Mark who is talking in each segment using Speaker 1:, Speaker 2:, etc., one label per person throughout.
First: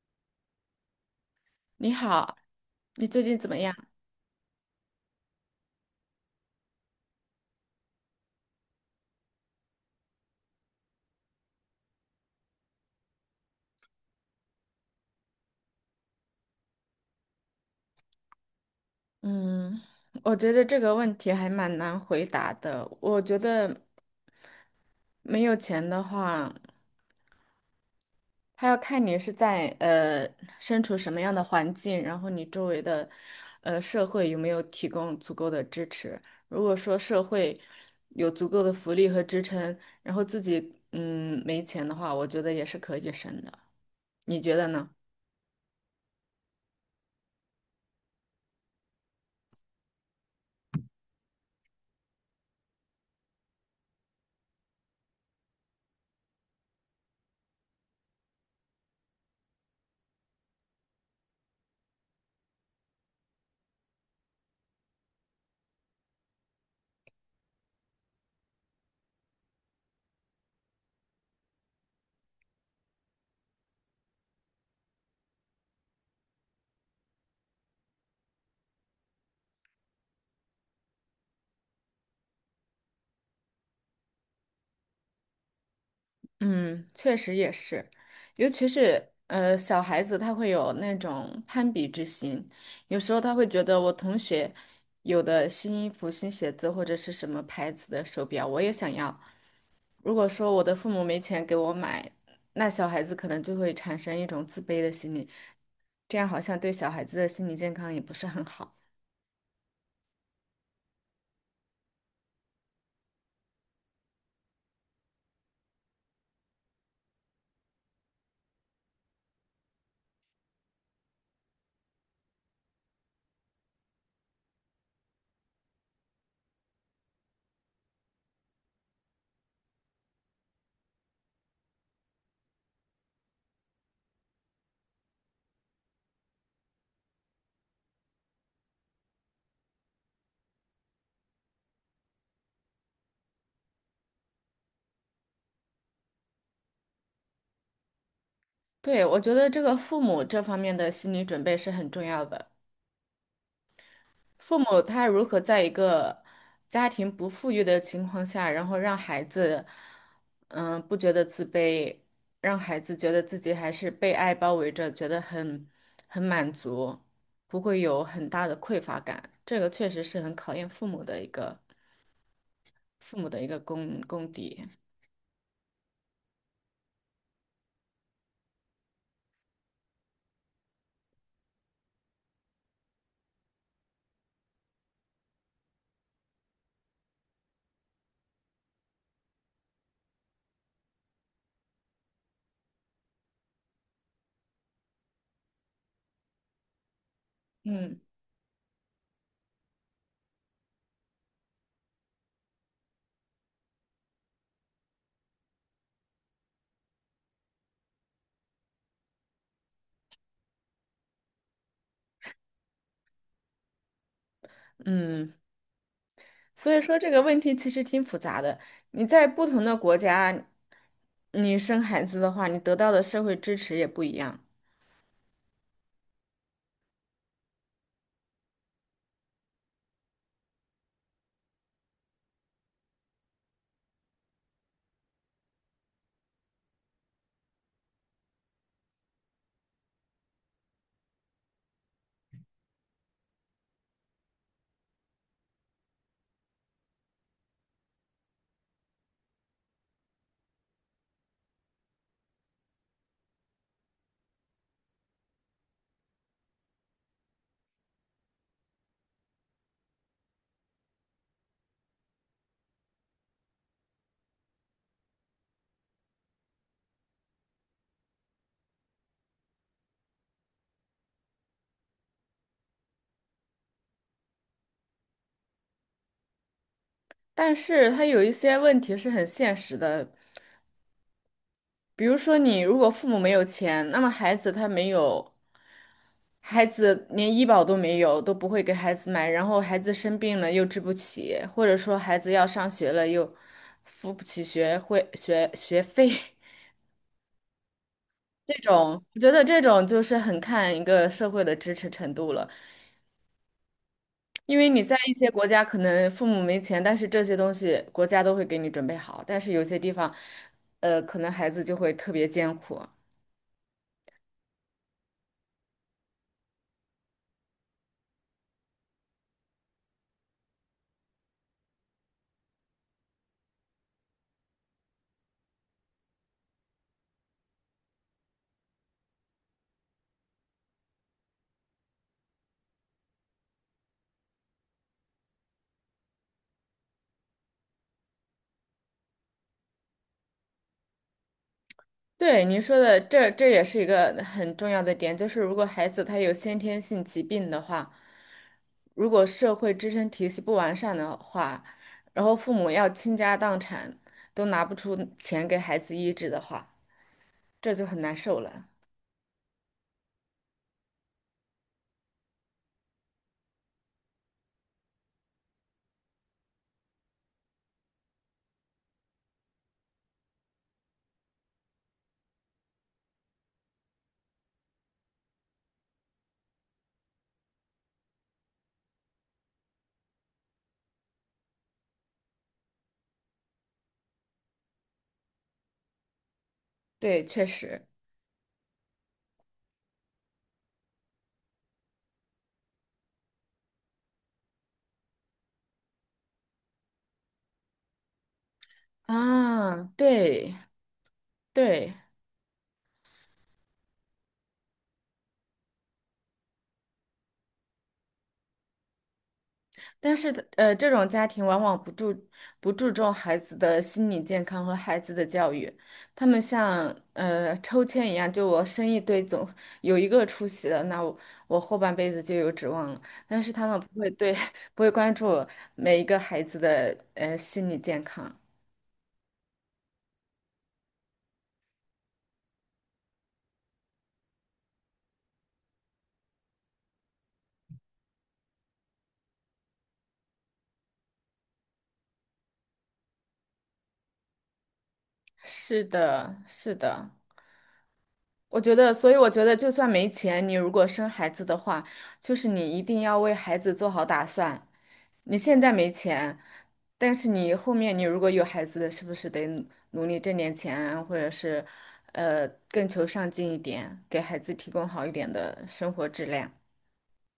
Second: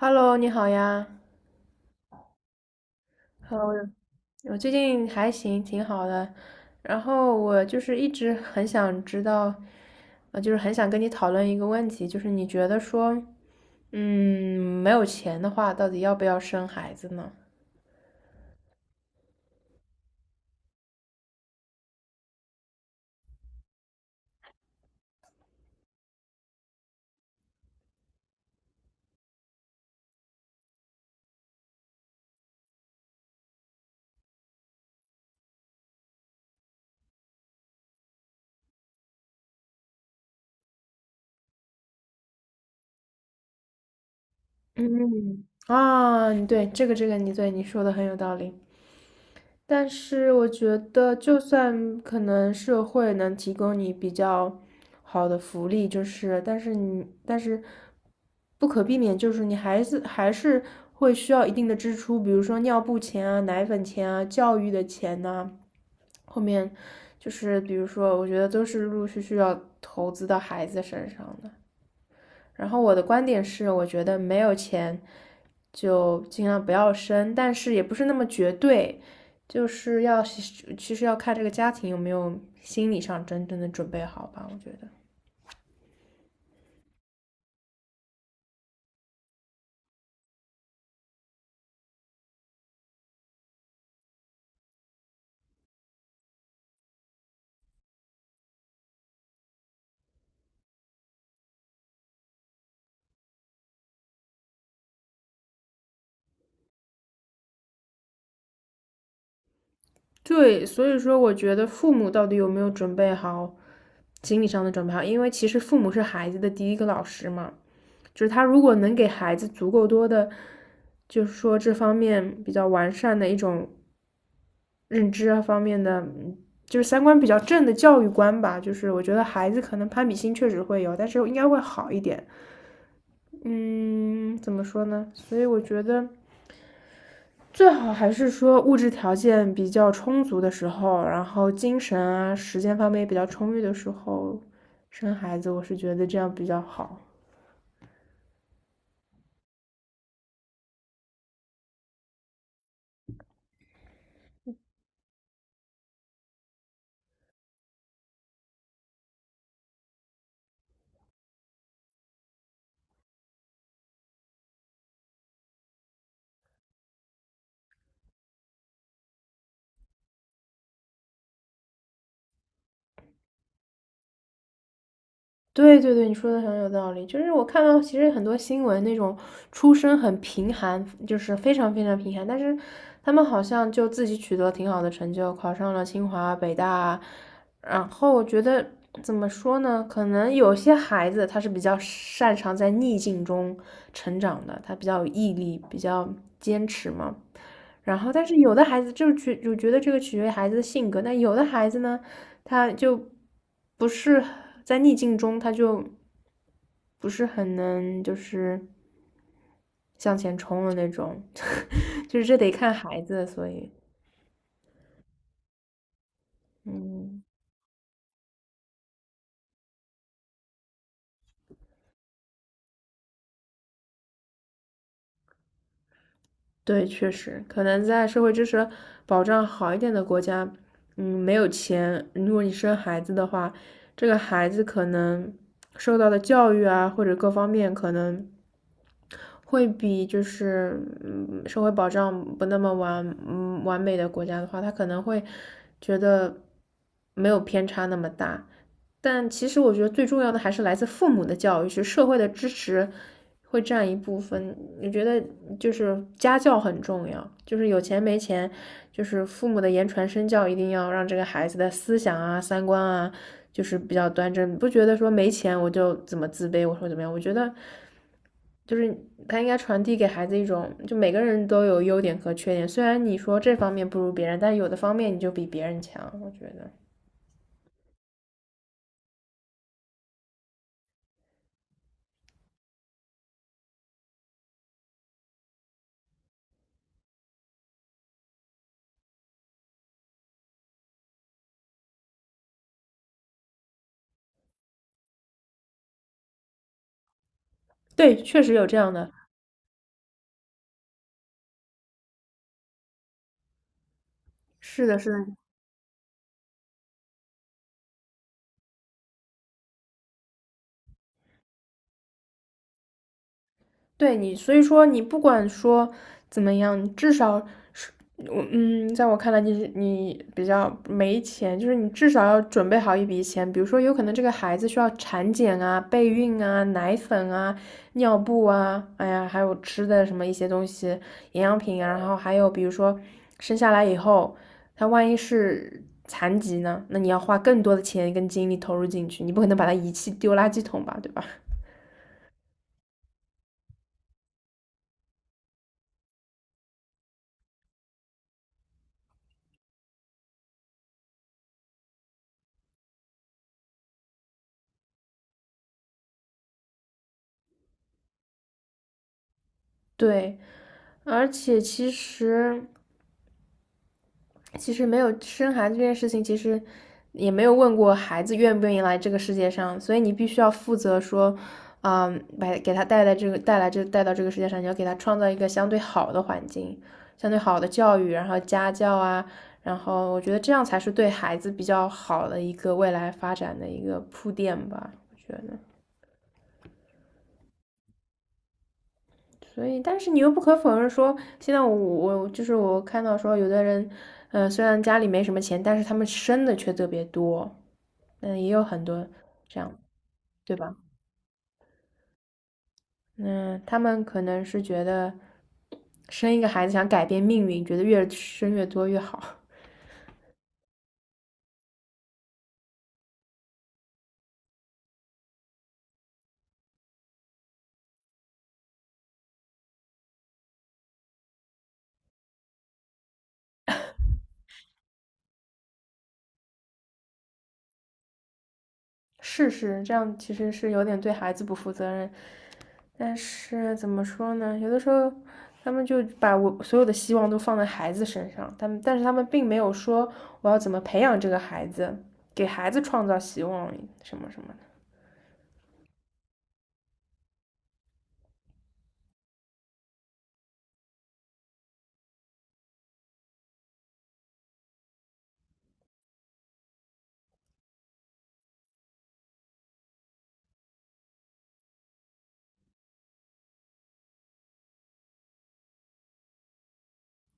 Speaker 1: Hello，你好呀。
Speaker 2: 你好，你最近怎么
Speaker 1: Hello，
Speaker 2: 样？
Speaker 1: 我最近还行，挺好的。然后我一直很想知道，就是很想跟你讨论一个问题，就是你觉得说，嗯，没有钱的话，到底要不要生孩子呢？
Speaker 2: 嗯，我觉得这个问题还蛮难回答的。我觉得没有钱的话，他要看你是在身处什么样的环境，然后你周围的社会有没有提供足够的支持。如果说社会有足够的福利和支撑，然后自己没钱的话，我觉得也是可以生的。你觉得呢？
Speaker 1: 嗯，啊，对，这个，你说的很有道理。但是我觉得，就算可能社会能提供你比较好的福利，就是但是不可避免，就是你还是会需要一定的支出，比如说尿布钱啊、奶粉钱啊、教育的钱呐、后面就是比如说，我觉得都是陆陆续续要投资到孩子身上的。然后我的观点是，我觉得没有钱就尽量不要生，但是也不是那么绝对，就是其实要看这个家庭有没有心理上真正的准备好吧。我觉得
Speaker 2: 嗯，确实也是，尤其是小孩子，他会有那种攀比之心，有时候他会觉得我同学有的新衣服、新鞋子或者是什么牌子的手表，我也想要。如果说我的父母没钱给我买，那小孩子可能就会产生一种自卑的心理，这样好像对小孩子的心理健康也不是很好。
Speaker 1: 对，所以说我觉得父母到底有没有准备好心理上的准备好，因为其实父母是孩子的第一个老师嘛，就是他如果能给孩子足够多的，就是说这方面比较完善的一种认知啊方面的，嗯就是三观比较正的教育观吧。就是我觉得孩子可能攀比心确实会有，但是应该会好一点。嗯，怎么说呢？所以我觉得最好还是说物质条件比较充足的时候，然后精神啊、时间方面也比较充裕的时候生孩子，我是觉得这样比较好。
Speaker 2: 对，我觉得这个父母这方面的心理准备是很重要的。父母他如何在一个家庭不富裕的情况下，然后让孩子，嗯，不觉得自卑，让孩子觉得自己还是被爱包围着，觉得很满足，不会有很大的匮乏感。这个确实是很考验父母的一个功底。
Speaker 1: 对对对，你说的很有道理。就是我看到其实很多新闻那种出身很贫寒，就是非常非常贫寒，但是他们好像就自己取得了挺好的成就，考上了清华、北大。然后我觉得怎么说呢？可能有些孩子他是比较擅长在逆境中成长的，他比较有毅力，比较坚持嘛。然
Speaker 2: 嗯
Speaker 1: 后，但是有的孩子就觉得这个取决于孩子的性格，但有的孩子呢，他就不是在逆境中，他就不是很能就是向前冲的那种，就是这得看孩子，所以
Speaker 2: 嗯，所以说这个
Speaker 1: 嗯。
Speaker 2: 问题其实挺复杂的。你在不同的国家，你生孩子的话，你得到的社会支持也不一样。
Speaker 1: 对，确实，可能在社会支持保障好一点的国家，嗯，没有钱，如果你生孩子的话，这个孩子可能受到的教育啊，或者各方面可能会比就是嗯社会保障不那么完美的国家的话，他可能会觉得没有偏差那么大。但其实我觉得最重要的还是来自父母的教育，是社会的支持会占一部分。我觉得就是家教很重要，就是有钱没钱，就是父母的言传身教，一定要让这个孩子的思想啊、三观啊，就是比较端正。不觉得说没钱我就怎么自卑，我说怎么样？我觉得就是他应该传递给孩子一种，就每个人都有优点和缺点。虽然你说这方面不如别人，但有的方面你就比别人强。我觉得
Speaker 2: 但是他有一些问题是很现实的，比如说你如果父母没有钱，那么孩子连医保都没有，都不会给孩子买，然后孩子生病了又治不起，或者说孩子要上学了又付不起学会学学费，
Speaker 1: 对，确
Speaker 2: 这
Speaker 1: 实有这样
Speaker 2: 种
Speaker 1: 的。
Speaker 2: 我觉得就是很看一个社会的支持程度了，因为你
Speaker 1: 是
Speaker 2: 在
Speaker 1: 的，是
Speaker 2: 一
Speaker 1: 的，
Speaker 2: 些国家可能父母没钱，但是这些东西国家都会给你准备好，但是有些地方，可能孩子就会特别艰苦。
Speaker 1: 对你，所以说你不管说怎么样，至少是，我嗯，在我看来你，你比较没钱，就是你至少要准备好一笔钱，比如说有可能这个孩子需要产检啊、备孕啊、奶粉啊、尿布啊，哎呀，还有吃的什么一些东西，营养品啊，然后还有比如说生下来以后，他万一是残疾呢，那你要花更多的钱跟精力投入进去，你不可能把他遗弃丢垃圾桶吧，对吧？
Speaker 2: 对您说的，这也是一个很重要的点，就是如果孩子他有先天性疾病的话，如果社会支撑体系不完善的话，然后父母要倾家荡产都拿不出钱给孩子医治的话，这就很难受了。
Speaker 1: 对，而且其实没有生孩子这件事情，其实也没有问过孩子愿不愿意来这个世界上，所以你必须要负责说，嗯，把给他带来这个带来这带到这个世界上，你要给他创造一个相对好的环境，相对好的教育，然后家教啊，然后我觉得这样才是对孩子比较好的一个未来发展的一个铺垫吧，我觉得。
Speaker 2: 对，确实
Speaker 1: 所以，但是你又不可否认说，现在我就是我看到说，有的人，呃，虽然家里没什么钱，但是他们生的却特别多，嗯，也有很多这样，
Speaker 2: 啊，对
Speaker 1: 对吧？
Speaker 2: 对。
Speaker 1: 嗯，他们可能是觉得生一个孩子想改变命运，觉得越生越多越好。
Speaker 2: 但是这种家庭往往不注重孩子的心理健康和孩子的教育，他们像抽签一样，就我生一堆总有一个出息了，那我后半辈子就有指望了。但是他们不会对 不会关注每一个孩子的心理健康。
Speaker 1: 是是，这样其实是有点对孩子不负责任。但是怎么说呢？有的时候他们就把我所有的希望都放在孩子身上，但是他们并没有说我要怎么培养这个孩子，给孩子创造希望什么什么的。
Speaker 2: 是的，是的，我觉得，所以我觉得，就算没钱，你如果生孩子的话，就是你一定要为孩子做好打算。你现在没钱，但是你后面你如果有孩子，是不是得努力挣点钱啊，或者是，更求上进一点，给孩子提供好一点的生活质量？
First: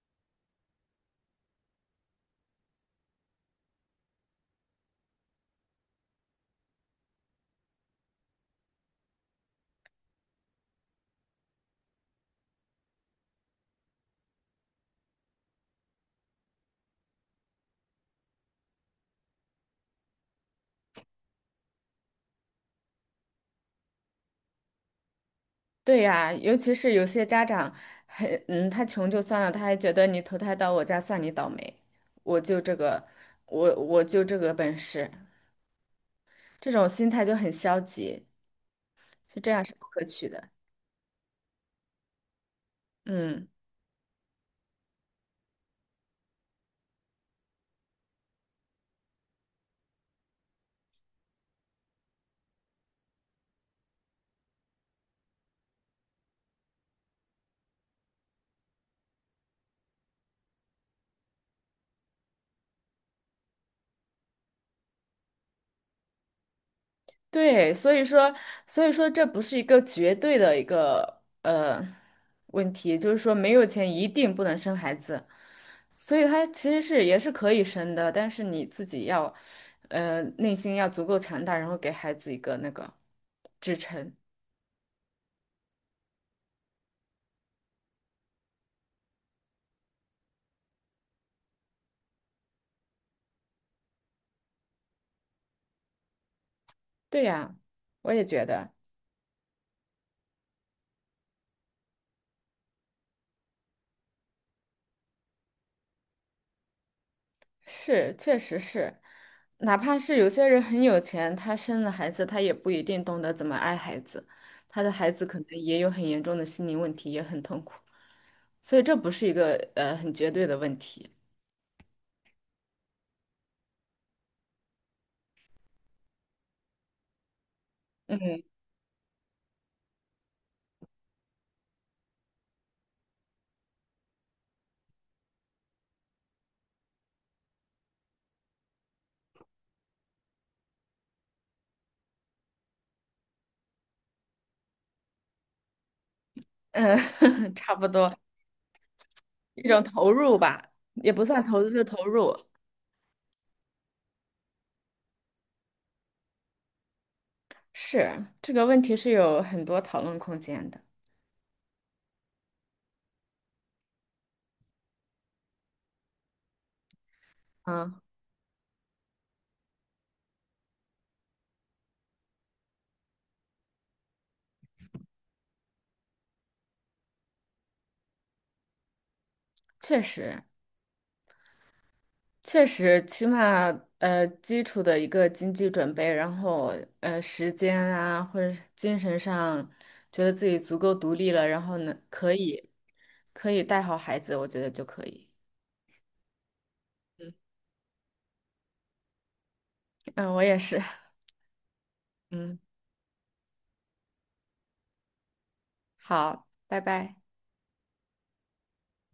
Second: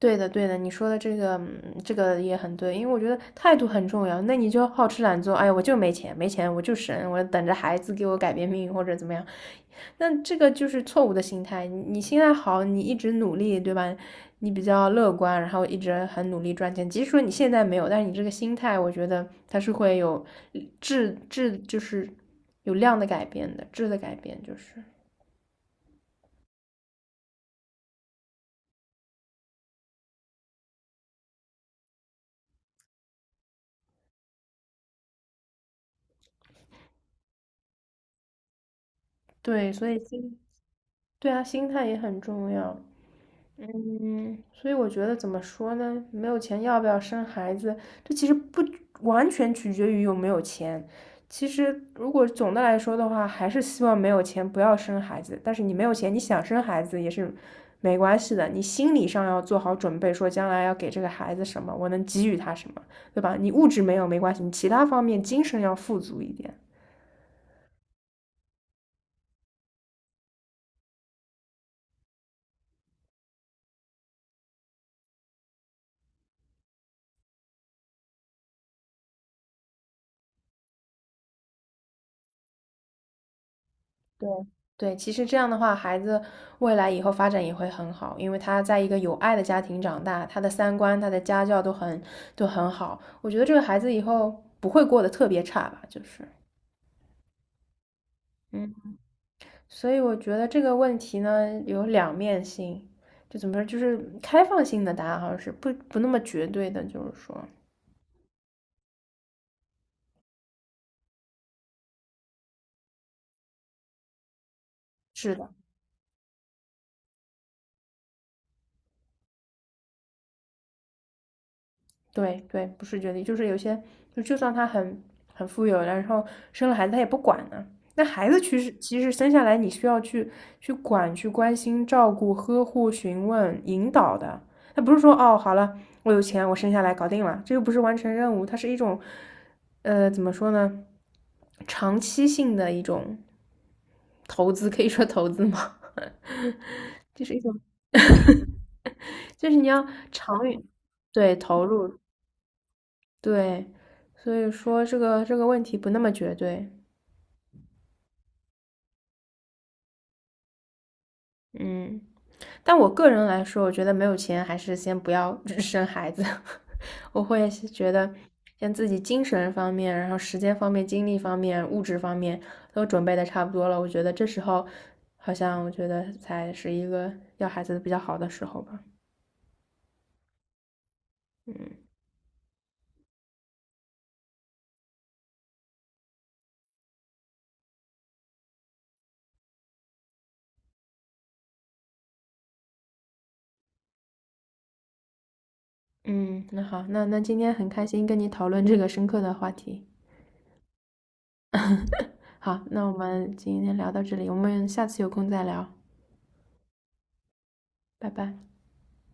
Speaker 1: 对的，对的，你说的这个，嗯这个也很对，因为我觉得态度很重要。那你就好吃懒做，哎呀，我就没钱，没钱我就省，我等着孩子给我改变命运或者怎么样，那这个就是错误的心态。你心态好，你一直努力，对吧？你比较乐观，然后一直很努力赚钱。即使说你现在没有，但是你这个心态，我觉得它是会有就是有量的改变的，质的改变就是
Speaker 2: 对呀，尤其是有些家长很，嗯，他穷就算了，他还觉得你投胎到我家算你倒霉，我就这个，我就这个本事，这种心态就很消极，就这样
Speaker 1: 对，
Speaker 2: 是不
Speaker 1: 所以
Speaker 2: 可取
Speaker 1: 心，
Speaker 2: 的。
Speaker 1: 对啊，心态也很重要。
Speaker 2: 嗯。
Speaker 1: 嗯，所以我觉得怎么说呢？没有钱要不要生孩子，这其实不完全取决于有没有钱。其实如果总的来说的话，还是希望没有钱不要生孩子。但是你没有钱，你想生孩子也是没关系的。你心理上要做好准备，说将来要给这个孩子什么，我能给予他什么，对吧？你物质没有没关系，你其他方面精神要富足一点。
Speaker 2: 对，所以说这不是一个绝对的一个问题，就是说没有钱一定不能生孩子，所以他其实是也是可以生的，但是你自己要内心要足够强大，然后给孩子一个那个支撑。
Speaker 1: 对对，其实这样的话，孩子未来以后发展也会很好，因为他在一个有爱的家庭长大，他的三观、他的家教都很好。我觉得这个孩子以后不会过得特别差吧，就是
Speaker 2: 对呀，我也觉得。
Speaker 1: 嗯，所以我觉得这个问题呢有两面性，就怎么说，就是开放性的答案好像是不那么绝对的，就是说，
Speaker 2: 是，确实是，哪怕是有些人很有钱，他生了孩子，他也不一定懂得怎么爱孩子，他的孩子
Speaker 1: 是
Speaker 2: 可能
Speaker 1: 的。
Speaker 2: 也有很严重的心理问题，也很痛苦，所以这不是一个很绝对的问题。
Speaker 1: 对对，不是绝育，就是有些就就算他很富有，然后生了孩子他也不管呢。那孩子
Speaker 2: 嗯
Speaker 1: 其实生下来你需要去去管、去关心、照顾、呵护、询问、引导的。他不是说哦，好了，我有钱，我生下来搞定了，这又不是完成任务，它是一种呃怎么说呢，长期性的一种投资，可以说投资吗？
Speaker 2: 嗯，
Speaker 1: 就是一 种，
Speaker 2: 差不多，
Speaker 1: 就是
Speaker 2: 一
Speaker 1: 你
Speaker 2: 种
Speaker 1: 要
Speaker 2: 投入
Speaker 1: 长远
Speaker 2: 吧，也不
Speaker 1: 对
Speaker 2: 算投
Speaker 1: 投
Speaker 2: 资，就
Speaker 1: 入，
Speaker 2: 投入。
Speaker 1: 对，所以说这个问题不那么绝对，
Speaker 2: 是，这个问题是有很多讨论空间的。
Speaker 1: 嗯，但我个人来说，我觉得没有钱还是先不要 生孩子，我会是觉
Speaker 2: 嗯，
Speaker 1: 得像自己精神方面，然后时间方面、精力方面、物质方面都准备的差不多了，我觉得这时候好像我觉得才是一个要孩子比较好的时候吧，
Speaker 2: 确实。
Speaker 1: 嗯
Speaker 2: 确实，起码基础的一个经济准备，然后时间啊或者是精神上，觉得自己足够独立了，然后呢可以带好孩子，我觉得就可以。
Speaker 1: 嗯，那好，那今天很开心跟你讨论这个深刻的话题，
Speaker 2: 嗯，我也是。嗯，
Speaker 1: 好，那我们今天聊到这里，我们下次有空再聊。
Speaker 2: 好，拜拜。
Speaker 1: 拜拜。